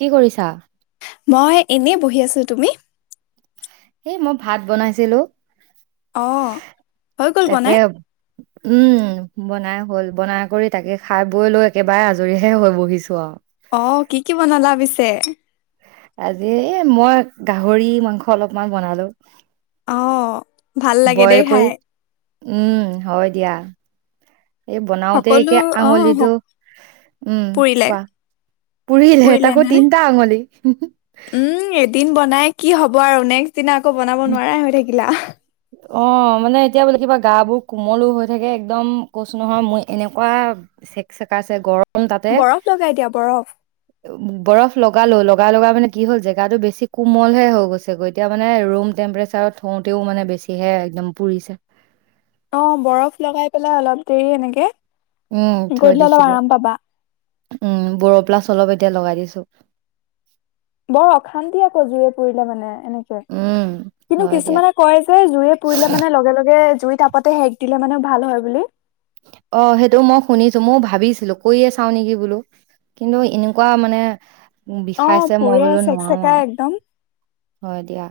কি কৰিছা? মই এনেই বহি আছো, তুমি? এ মই ভাত বনাইছিলো। অঁ হৈ গ'ল তাকে, বনাই উম। বনাই হ'ল। বনাই কৰি তাকে খাই বৈ লৈ একেবাৰে আজৰিহে হৈ বহিছো আৰু। অ' কি-কি বনালা পিছে? আজি--মই গাহৰি মাংস অলপমান বনালো। অহ' ভাল লাগে বইল দেই কৰি খাই। উম হয় দিয়া এই বনাওতে সকলো এতিয়া অঁ আঙুলিতটো সক- উম পুৰিলে কোৱা পুৰিলেে পুৰিলে তাকো নে তিনটা আঙুলি হ উম এদিন বনাই কি হব আৰু এক সিদিনা আকৌ বনাব নোৱাৰাই হৈ থাকিলা অ মানে এতিয়া বোলে কিবা গা বোৰ কোমলো হৈ থাকে একদম কৈছো নহয় মোৰ এনেকুৱা চেক চেকাছে গৰম তাতে বৰফ লগাই দিয়া বৰফ বৰফ লগালো অলপ লগা লগা মানে কি হল জেগাতটো বেছি কোমল হে হৈ গৈছে গৈতিয়া মানে ৰুম টেম্পৰেচাৰত থওঁতেও মানে বেছিহে একদম পুৰিছে অ বৰফ লগাই পেলাই অলপ দেৰি এনেকে উম থৈ গধূলি হলে অলপ দিছিলো আৰাম পাবা উম বৰ প্লাছ অলপ এতিয়া লগাই দিছো বৰ অশান্তি আকৌ জুৰে পুৰিলে মানে এনেকে উম কিন্তু হয় দিয়া কিছুমানে কয় যে জুৰে পুৰিলে মানে লগে লগে জুই তাপতে সেক দিলে মানে ভাল হয় বুলি অ সেইটো মই শুনিছো ময়োও ভাবিছিলো কৰিয়ে চাও নেকি বোলো কিন্তু এনেকুৱা মানে অ বিষাইছে মই পুৰে বোলো চেক নোৱাৰো চেকাই আৰু একদম হয় দিয়া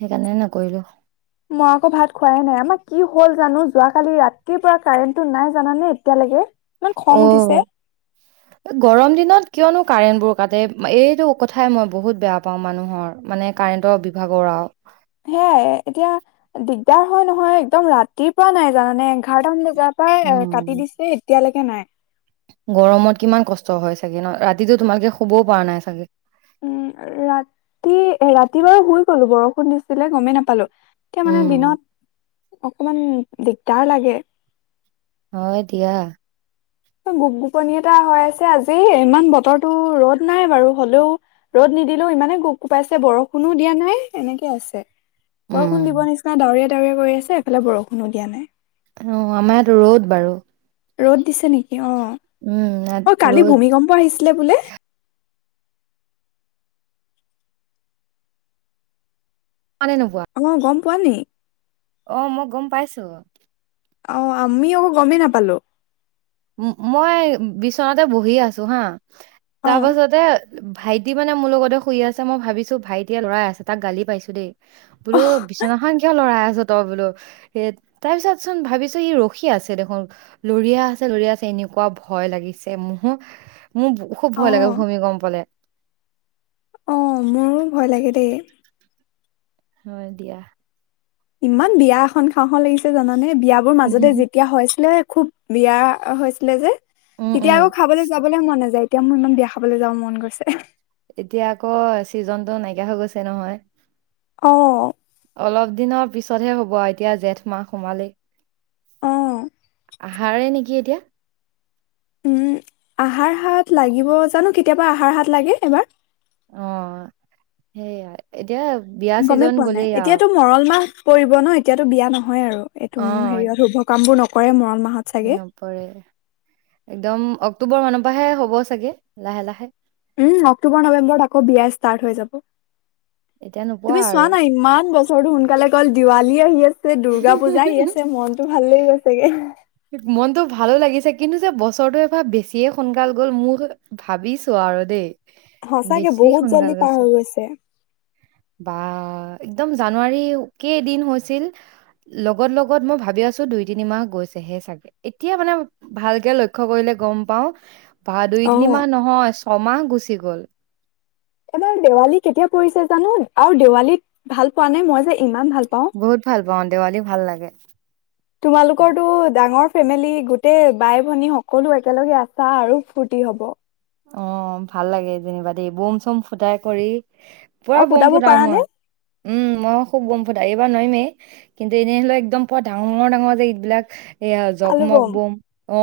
সেইকাৰণে নকৰিলো মই আকৌ ভাত খোৱাইে নাই আমাৰ কি হল জানো যোৱ কালি ৰাতিৰ পৰা কাৰেণ্টটো নাই জানানে এতিয়ালৈকে ইমান খং অ উঠিছে গৰম দিনত কিয়নো কাৰেণ্ট বোৰ কাটে এইটো কথাই মই বহুত বেয়া পাওঁ মানুহৰ মানে কাৰেণ্টৰ বিভাগৰ আৰু সেয়াই এতিয়া দিগদাৰ হয় নহয় একদম ৰাতিৰ পৰা নাই জানানে এঘাৰটাামান বজাত উম কাটি দিছে এতিয়ালৈকে এতিয়া নাই গৰমত কিমান কষ্ট হয় চাগে ন ৰাতিতটো তোমালোকে শুবও পৰা নাই চাগে উম ৰাতি ৰাতি বাৰু শুই গলো বৰষুণ নিছিলে গমেই নাপালো এতিয়া মানে উম দিনত অকমান দিগদাৰ লাগে অ দিয়া গোপ গোপনি এটা হৈ আছে আজি ইমান বতৰটো ৰ'দ নাই বাৰু হলেও ৰ'দ নিদিলেও ইমানে গোপ গোপাইছে বৰষুণো দিয়া নাই এনেকে আছে বৰষুণ দিব উম নিচিনা দাৱৰি কৰি আছে এফালে বৰষুণো দিয়া নাই অ আমাৰাতো ৰ'দ বাৰু ৰ'দ দিছে নেকি অ উম ইয়াত অ কালি ৰ'দ ভূমিকম্প আহিছিলে বোলে আনে নোপোৱা পোৱানি অ মই গম পাইছো অ আমি আকৌ গমেই নাপালো মই বিচনাতে বহি আছো হা অ তাৰ পাছতে ভাইটি মানে মোৰ লগতে শুই আছে, মই ভাবিছোঁ, ভাইটিয়ে লৰাই আছে, তাক গালি পাৰিছোঁ দেই। বোলো অহ বিছনাখন কিয় লৰাই আছ তই বোলো, হেত তাৰ পিছত চোন ভাবিছোঁ, ই ৰখি আছে দেখোন। লৰিয়া আছে ল'ৰি আছে, এনেকুৱা ভয় লাগিছে মোৰ। মোৰ খুব অ ভয় লাগে, ভূমিকম্পলে। অ', মোৰো ভয় লাগে দেই। হয়, দিয়া। ইমান বিয়া এখন খাওঁ, খাওঁ লাগিছ এ, জানানে বিয়াবোৰ মাজতে যেতিয়া হৈ আছিলে খুব বিয়া, হৈছিলে যে উম, উম। তেতিয়া আকৌ খাবলৈ, যাবলৈ মন নাযায়। এতিয়া মোৰ ইমান বিয়া খাবলৈ যাব মন গৈছে। এতিয়া আকৌ, চিজনটো নাইকিয়া হৈ গৈছে নহয়। অ অলপ দিনৰ পিছ ততহে হ'ব আৰু এতিয়া জেঠ মাহ সোমালেই। অ'। আহাৰে নেকি এতিয়া? উম, আহাৰ হাত লাগিব, জানো কেতিয়াবা আহাৰ হাত লাগে, এইবাৰ? অ, সেইয়া এতিয়া বিয়া গ'মেই ছিজন পোৱা নাই। গ'লেই আৰু। এতিয়াতো মৰল মাহ পৰিব ন, এতিয়াতো বিয়া নহ হয় আৰু এইটো, উম, অ' হেৰিয়ত শুভ কামবোৰ নক কৰে, মৰল মাহ নপৰে। একদম অক্টোবৰ মানৰ পৰাহে হ'ব চাগে, লাহে লাহে। উম, অক্টোবৰ নৱেম্বৰত আকৌ বিয়া ষ্টাৰ্ট হৈ যাব। এতিয়া নোপোৱা তুমি চোৱা আৰু। না, ইমান বছৰটো সোনকালে গ'ল। দিৱালী [inaudible] দুৰ্গা পূজা আহি আছে, মন ভাল লাগি গৈছেগে। মনতটো ভালো লাগিছে, কিন্তু যে বছৰটো এবাৰ বেছিয়ে সোনকাল গ'ল, মোৰ, ভাবিছোঁ আৰু দেই। সঁচাকে বেছি বহুত জল্দি সোনকালে পাৰ গৈছে। হৈ বা একদম জানুৱাৰী কেইদিন হৈছিল, লগত, লগত মই ভাবি আছোঁ দুই তিনিমাহ গৈছি তেহে চাগে। এতিয়া মানে, ভালকে লক্ষ্য কৰিলে গ'ম পাওঁ বা, দুই অ তিনি মাহ নহয়, চ ছমাহ গুচি গ'ল। এবাৰ দেৱালী কেতিয়া পৰিছে জানো? আৰু দেৱালীত ভাল পোৱা নে? মই যে, ইমান ভাল পাওঁ। বহুত ভাল পাওঁ দেৱালী ভাল লাগে তোমালোকৰটো ডাঙৰ ফেমিলি গোটেই বাই ভনী সকলো একেলগে আছা আৰু ফূুৰ্তি হব অ ভাল লাগে যেনিবা দেই বোম চোম ফুটাই কৰি পুৰা আৰু বম ফুটাব ফুটাও পাৰা নে মই উম মইো খুব বম ফুটা এইবাৰ নৰিমেই কিন্তু এনেহলে একদম পোৱা ডাঙঙৰ ডাঙৰ যে এই বিলাক এয়া আলু জগমগ বম বুম অ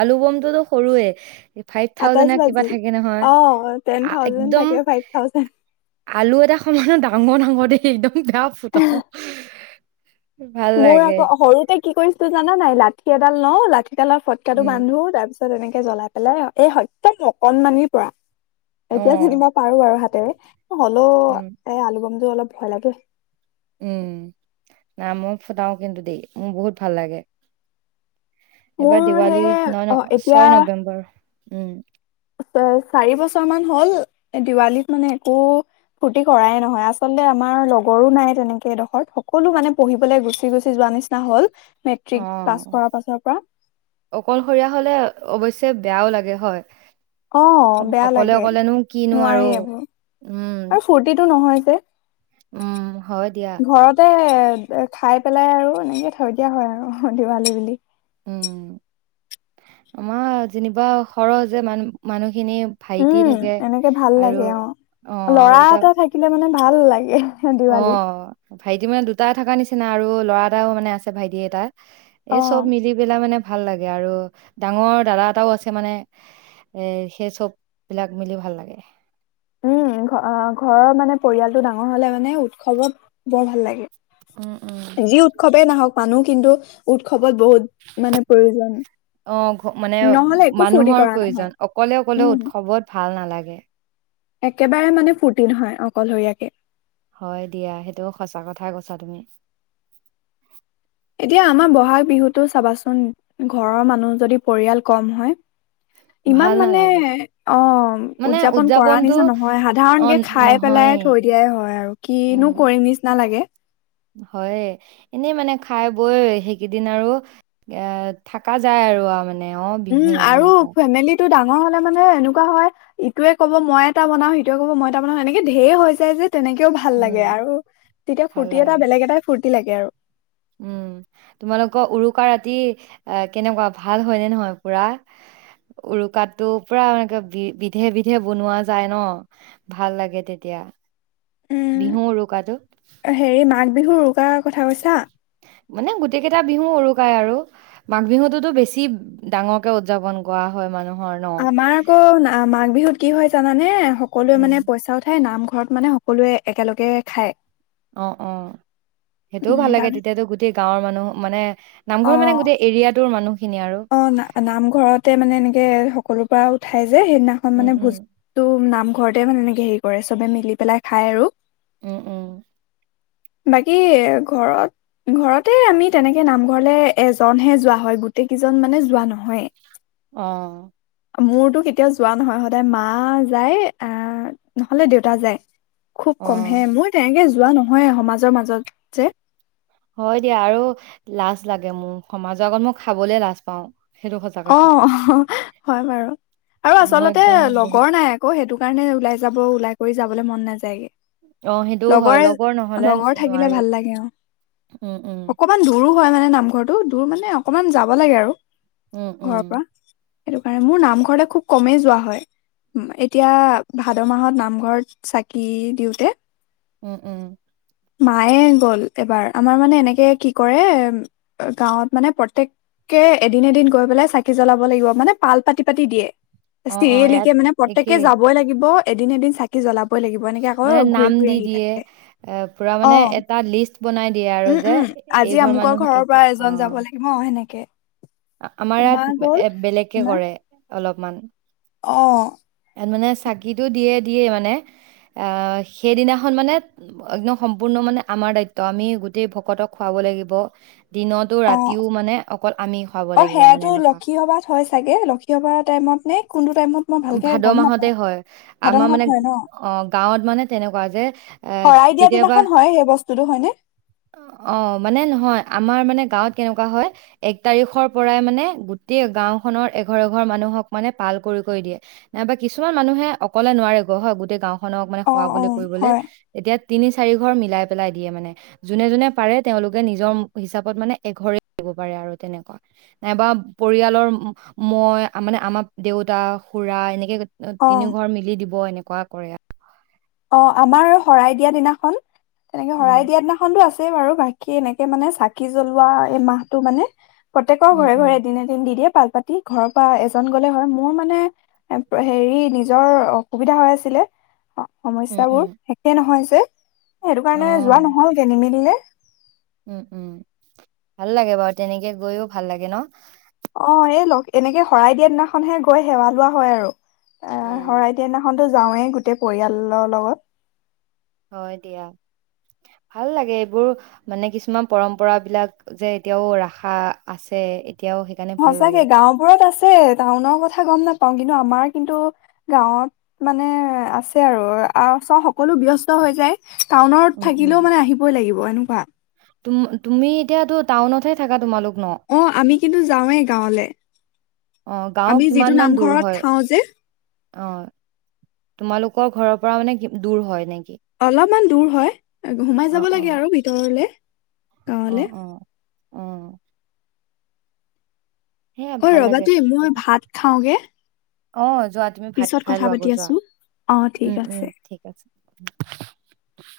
আলু বমটোতো সৰুৱে ফাইভ আঠচ থাউজেণ্ড কিবা বাজি থাকে নহয় অ টেন আ থাজেড একদম থাকে ফাইভ থাজে আলু এটা সমানে ডাঙৰ ডাঙৰ দ একদম ন পতওঁ মোৰ আকৌ সৰুতে কি কৰিছিলো জানা নাই লাঠি এডাল ন লাঠ এতিয়া অপ ফটকাাতটো উম বান্ধো তাৰপিত তেনেকে জ্বলাই পেলাই এই হতে অকনমানিৰ পৰা অ এতিয়া যেনিবা পাৰো আৰু হাত কেলে হ'লও উম এ আলু বম অলপ ভাল আই উম নাই মই ফুটাও কিন্তু দেই মোৰ বহুত ভাল লাগে এইবাৰ মোৰ সেই দিৱালী ন অ ন এতিয়া ছয় নৱেম্বৰ উম চাৰি বছৰ মান হ'ল দিৱালীত মানে একো ফূৰ্তি কৰাই নহয় আচল্ততে আমাৰ লগৰো নাই তেনেকে এডোখৰত সকলো মানে পঢ়িবলৈ গুচি গুচি যোৱা নিচিনা হল অ মেট্ৰিক পাছ কৰাৰ পাছৰ পৰা অকলশৰীয়া হলে অবশ্যে বেয়াও লাগে হয় অ বেয়া অকলে লাগে অকলেনো কিনো আৰু নোৱাৰি এইবোৰ উম আৰু ফূুৰ্তিটো নহয় তে উম হয় দিয়া খাই পেলাই আৰু এনেকে থৈ দিয়া হয় আৰু দিৱালী বুলি উম আমাৰ যেনিবা সৰহ যে মান মানুহিক উম এনেকে ভাল লাগে অ অ আৰু লৰা এটা থাকিলে মানে ভাল লাগে অ দিৱালীত ভাইটি মানে দুটাই থকা নিচিনা নিচিনা আৰু ল'ৰা এটাও মানে আছে ভাইটি এটা অ এই চব মিলি পেলাই মানে ভাল লাগে আৰু ডাঙৰ দাদা এটাও আছে মানে এ সেই চব বিলাক মিলি ভাল লাগে উম ঘৰৰ মানে পৰিয়ালটো ডাঙৰ হলে মানে উৎসৱত বৰ ভাল লাগে উম উম যি উৎসৱেই নাহওক মানুহ কিন্তু উৎস অ মানে নহলে একো ফূৰ্তি মানুহৰ কৰা নহয় প্ৰয়োজন অকলে অকলে উম উৎসৱত ভাল নালাগে ওম একেবাৰে মানে ফূুৰ্তি নহয় অকলশৰীয়াকে হয় দিয়া সেইটো সঁচা কথাই কৈছা তুমি এতিয়া আমাৰ বহাগ বিহুতো চাবাচোন ঘৰৰ মানুহ যদি পৰিয়াল কম হয় ভাল ইমান মানে নালাগে অ মানে উৎযাপন কৰা উদযাপনটো নিচিনা নহয় সাধাৰণ অ কে খাই নহয়ে পেলাই থৈ দিয়াই হয় আৰু কিনো কৰিম নিচিনা লাগে হয় এনেই মানে খাই বৈ সেইকেইদিন আৰু এ থকা যায় আৰু মানে অ উম বিহু আৰু এনেকুৱা ফেমিলিটো ডাঙৰ ডাঙৰ হলে মানে এনেকুৱা হয় ইটয়ে ক'ব মই এটা বনাও স ইটয়ে কব মই এটা বনাও এনেকে ঢেৰ হৈ যায় যে তেনেকেও ভাল উম লাগে আৰু তেতিয়া ভাল ফুৰৰ্তি এটা লাগে বেলেগ এটাই ফুৰৰ্তি লাগে আৰু উম তোমালোকৰ উৰুকা ৰাতি কেনেকুৱা ভাল হয়নে নহয় পুৰা উৰুকাতো পুৰা এনেকে বি বিধে বিধে বনোৱা যায় ন ভাল লাগে তেতিয়া উম বিহু উৰুকাটো হেৰি মাঘ বিহুৰ কৰাৰ কথা কৈছা মানে গোটেই কেইটা বিহু উৰুকাই আৰু মাঘ বিহুতোতো বেছি ডাঙৰকে উৎযাপন কৰা হয় মানুহ আমাৰ আকৌ মাঘ বিহুত কি হয় জানানে সকলোৱে উম মানে পইচা উঠাই নাম ঘৰত মানে সকলোৱে একেলগে খায় অহ অ সেইটোও উম ভাল লাগে তাৰ তেতিয়াতো গোটেই গাঁৱৰ মানুহ মানে নামঘৰ অ মানে গোটেই এৰিয়াটোৰ মানুহ অ ন নামঘৰতে মানে এনেকে ক'ৰ পৰা উঠাই সেইদিনাখন উম মানে উম ভোজো নাম ঘৰতে মানে এনেকে হেৰি কৰে চবে মিলি পেলাই খাই আৰু উম উম বাকী ঘৰত ঘৰতে আমি তেনেকে নামঘৰলে এজনহে যোৱা হয় গোটেই কেইজন মানে যোৱা নহয় অহ মোৰতো কেতিয়াও যোৱা নহয় সদায় মা যায় আহ নহ'লে দেউতা যায় খুব কম অ হে মই তেনেকে যোৱা নহয় সমাজৰ মাজত যে হয় দিয়া আৰু লাজ লাগে মোৰ সমাজৰ আগত মই খাবলে লাজ পাও অ হয় বাৰু আৰু মই আচলতে একদম বহুত লগৰ নাই আকৌ সেইটো। সেই কাৰণে ওলাই যাব ওলাই কৰি যাবলৈ মন নাযায়গে, অ সেইটোও হয় লগৰে লগৰ নহলে লগৰ থাকিলে নোৱাৰি ভাল লাগে অ উম উম অকমান দূৰো হয় মানে নামঘৰটো। তোৰ মানে অকণমান যাব লাগে আৰু উম উম ঘৰ পৰা। সেইটো কাৰণে মোৰ নামঘৰলে খুব কমেই যোৱা হয় এতিয়া ভাদ মাহত নামঘৰত চাকি দিওঁতে উম উম মায়ে গ'ল এবাৰ আমাৰ মানে এনেকে কি কৰে গাঁৱত মানে প্ৰত্যেককে এদিন এদিন গৈ পেলাই চাকি জ্বলাব লাগিব মানে পাল পাতি পাতি দিয়ে অ অ ইয়াত স্ত্ৰীলিকে মানে প্ৰত্যেককে একেই যাবই লাগিব এদিন এদিন চাকি জ্বলাব বই লাগিব এনেকে আকৌ মানে ঘূৰি নাম ঘূৰি দি আহি দিয়ে থাকে এ পুৰা অ মানে এটা লিষ্ট বনাই দিয়ে আৰু উম যে উম আজি এইঘৰ আমুকৰ মানুহ ঘৰৰ পৰা এইটো অ এজন যাব লাগিব অ সেনেকে আমাৰ মা ইয়াত গ'ল এ বেলেগ কে আমাৰ কৰে অলপমান অ এয়াত মানে চাকিটো দিয়ে দিয়ে মানে সেইদিনাখন মানে একদম সম্পূৰ্ণ মানে আমাৰ দায়িত্ব আমি গোটেই ভকতক খুৱাব লাগিব দিনতো অ ৰাতিও মানে অকল আমি খুৱাব অ লাগিব মানে সেয়াতো এনেকুৱা লক্ষীসভাত হয় চাগে লক্ষ্মীসভাৰ টাইমত নে কোনটো টাইমত মই ভালকে ভাদ গম মাহতে নাপাওঁ হয় ভাদ আমাৰ মাহত মানে হয় ন অ গাঁৱত মানে তেনেকুৱা যে এ শৰাই দিয়া কেতিয়াবা দিনাখন হয় সেই বস্তুটো হয়নে অ মানে নহয় আমাৰ মানে গাঁৱত কেনেকুৱা হয় এক তাৰিখৰ পৰাই মানে গোটেই গাওঁ খনৰ এঘৰ এঘৰ মানুহক মানে পাল কৰি কৰি দিয়ে নাইবা কিছুমান মানুহে অকলে নোৱাৰে গ হয় গোটেই গাওঁ খনক মানে অ খুৱ অ বলে কৰিবলে হয় এতিয়া তিনি চাৰি ঘৰ মিলাই পেলাই দিয়ে মানে যোনে যোনে পাৰে তেওঁলোকে নিজৰ হিচাপত মানে এঘৰে দিব পাৰে আৰু তেনেকুৱা নাইবা পৰিয়ালৰ মই মানে আমাৰ দেউতা খোৰা এনেকে অ তিনি ঘৰ মিলি দিব এনেক এনেকুৱা কৰি অঁ আমাৰ শৰাই দিয়া দিনাখন তেনেকে উম শৰাই দিয়া দিনাখনটো আছে। ছে বাৰু বাকী এনেকে মানে চাকি জ্বলোৱা এই মাহটো মানে প্ৰত্যেকৰ উম ঘৰে উম ঘৰে দিনে দিন দি দিয়ে পাল পাতি ঘৰৰ পৰা এজন গলে হয় মোৰ মানে হেৰি নিজৰ অসুবিধা হৈ আছিলে। উম সমস্যা উম বোৰ একে নহয়। কি? সেইটো অ কাৰণে যোৱা নহল যে নিমিলিলে উম উম ভাল লাগে বাৰু তেনেকে গৈও ভাল লাগে ন অ এই ল এনেকে শৰাই দিয়া দিনাখনহে গৈ সেৱা লোৱা হয় আৰু অ শৰাই দিয়ানাখন যাওঁৱেই গোটেই পৰিয়ালৰ লগত হয় দিয়া ভাল লাগে এইবোৰ মানে কিছুমান পৰম্পৰা বিলাক যে এতিয়াও ৰাখা আছে এতিয়াও সেইকাৰণে ভাল লাগে সচাকে গাওবোৰত আছে সেই টাউনৰ কথা গম নাপাওঁ কিন্তু আমাৰ কিন্তু গাঁৱত মানে আছে আৰু চ সকলো ব্যস্ত হৈ যায় টাউনত উম থাকিলেও মানে আহিবই লাগিব অ এনেকুৱা তুমি তুমি এতিয়াতো টাউনত হে থাকা তোমালোক ন অ আমি কিন্তু যাওঁৱেই গাঁৱলে অ গাঁও আমি যিটো কিমান মান দূৰ নামঘৰত হয় থাওঁ যে অ তোমালোকৰ ঘৰৰ পৰা মানে দূৰ হয় নেকি অলপমান দূৰ হয় সোমাই যাব লাগে আৰু ভিতৰলে গাঁৱলে উম উম আহ অ ভাল ৰবা লাগে দেই মই ভাত খাওঁগে অ যোৱা তুমি ভাত পিছত খাই কথা লোৱা পাতি আগৌ যোৱা আছো অ ঠিক উম আছে উম ঠিক আছে [unintelligible]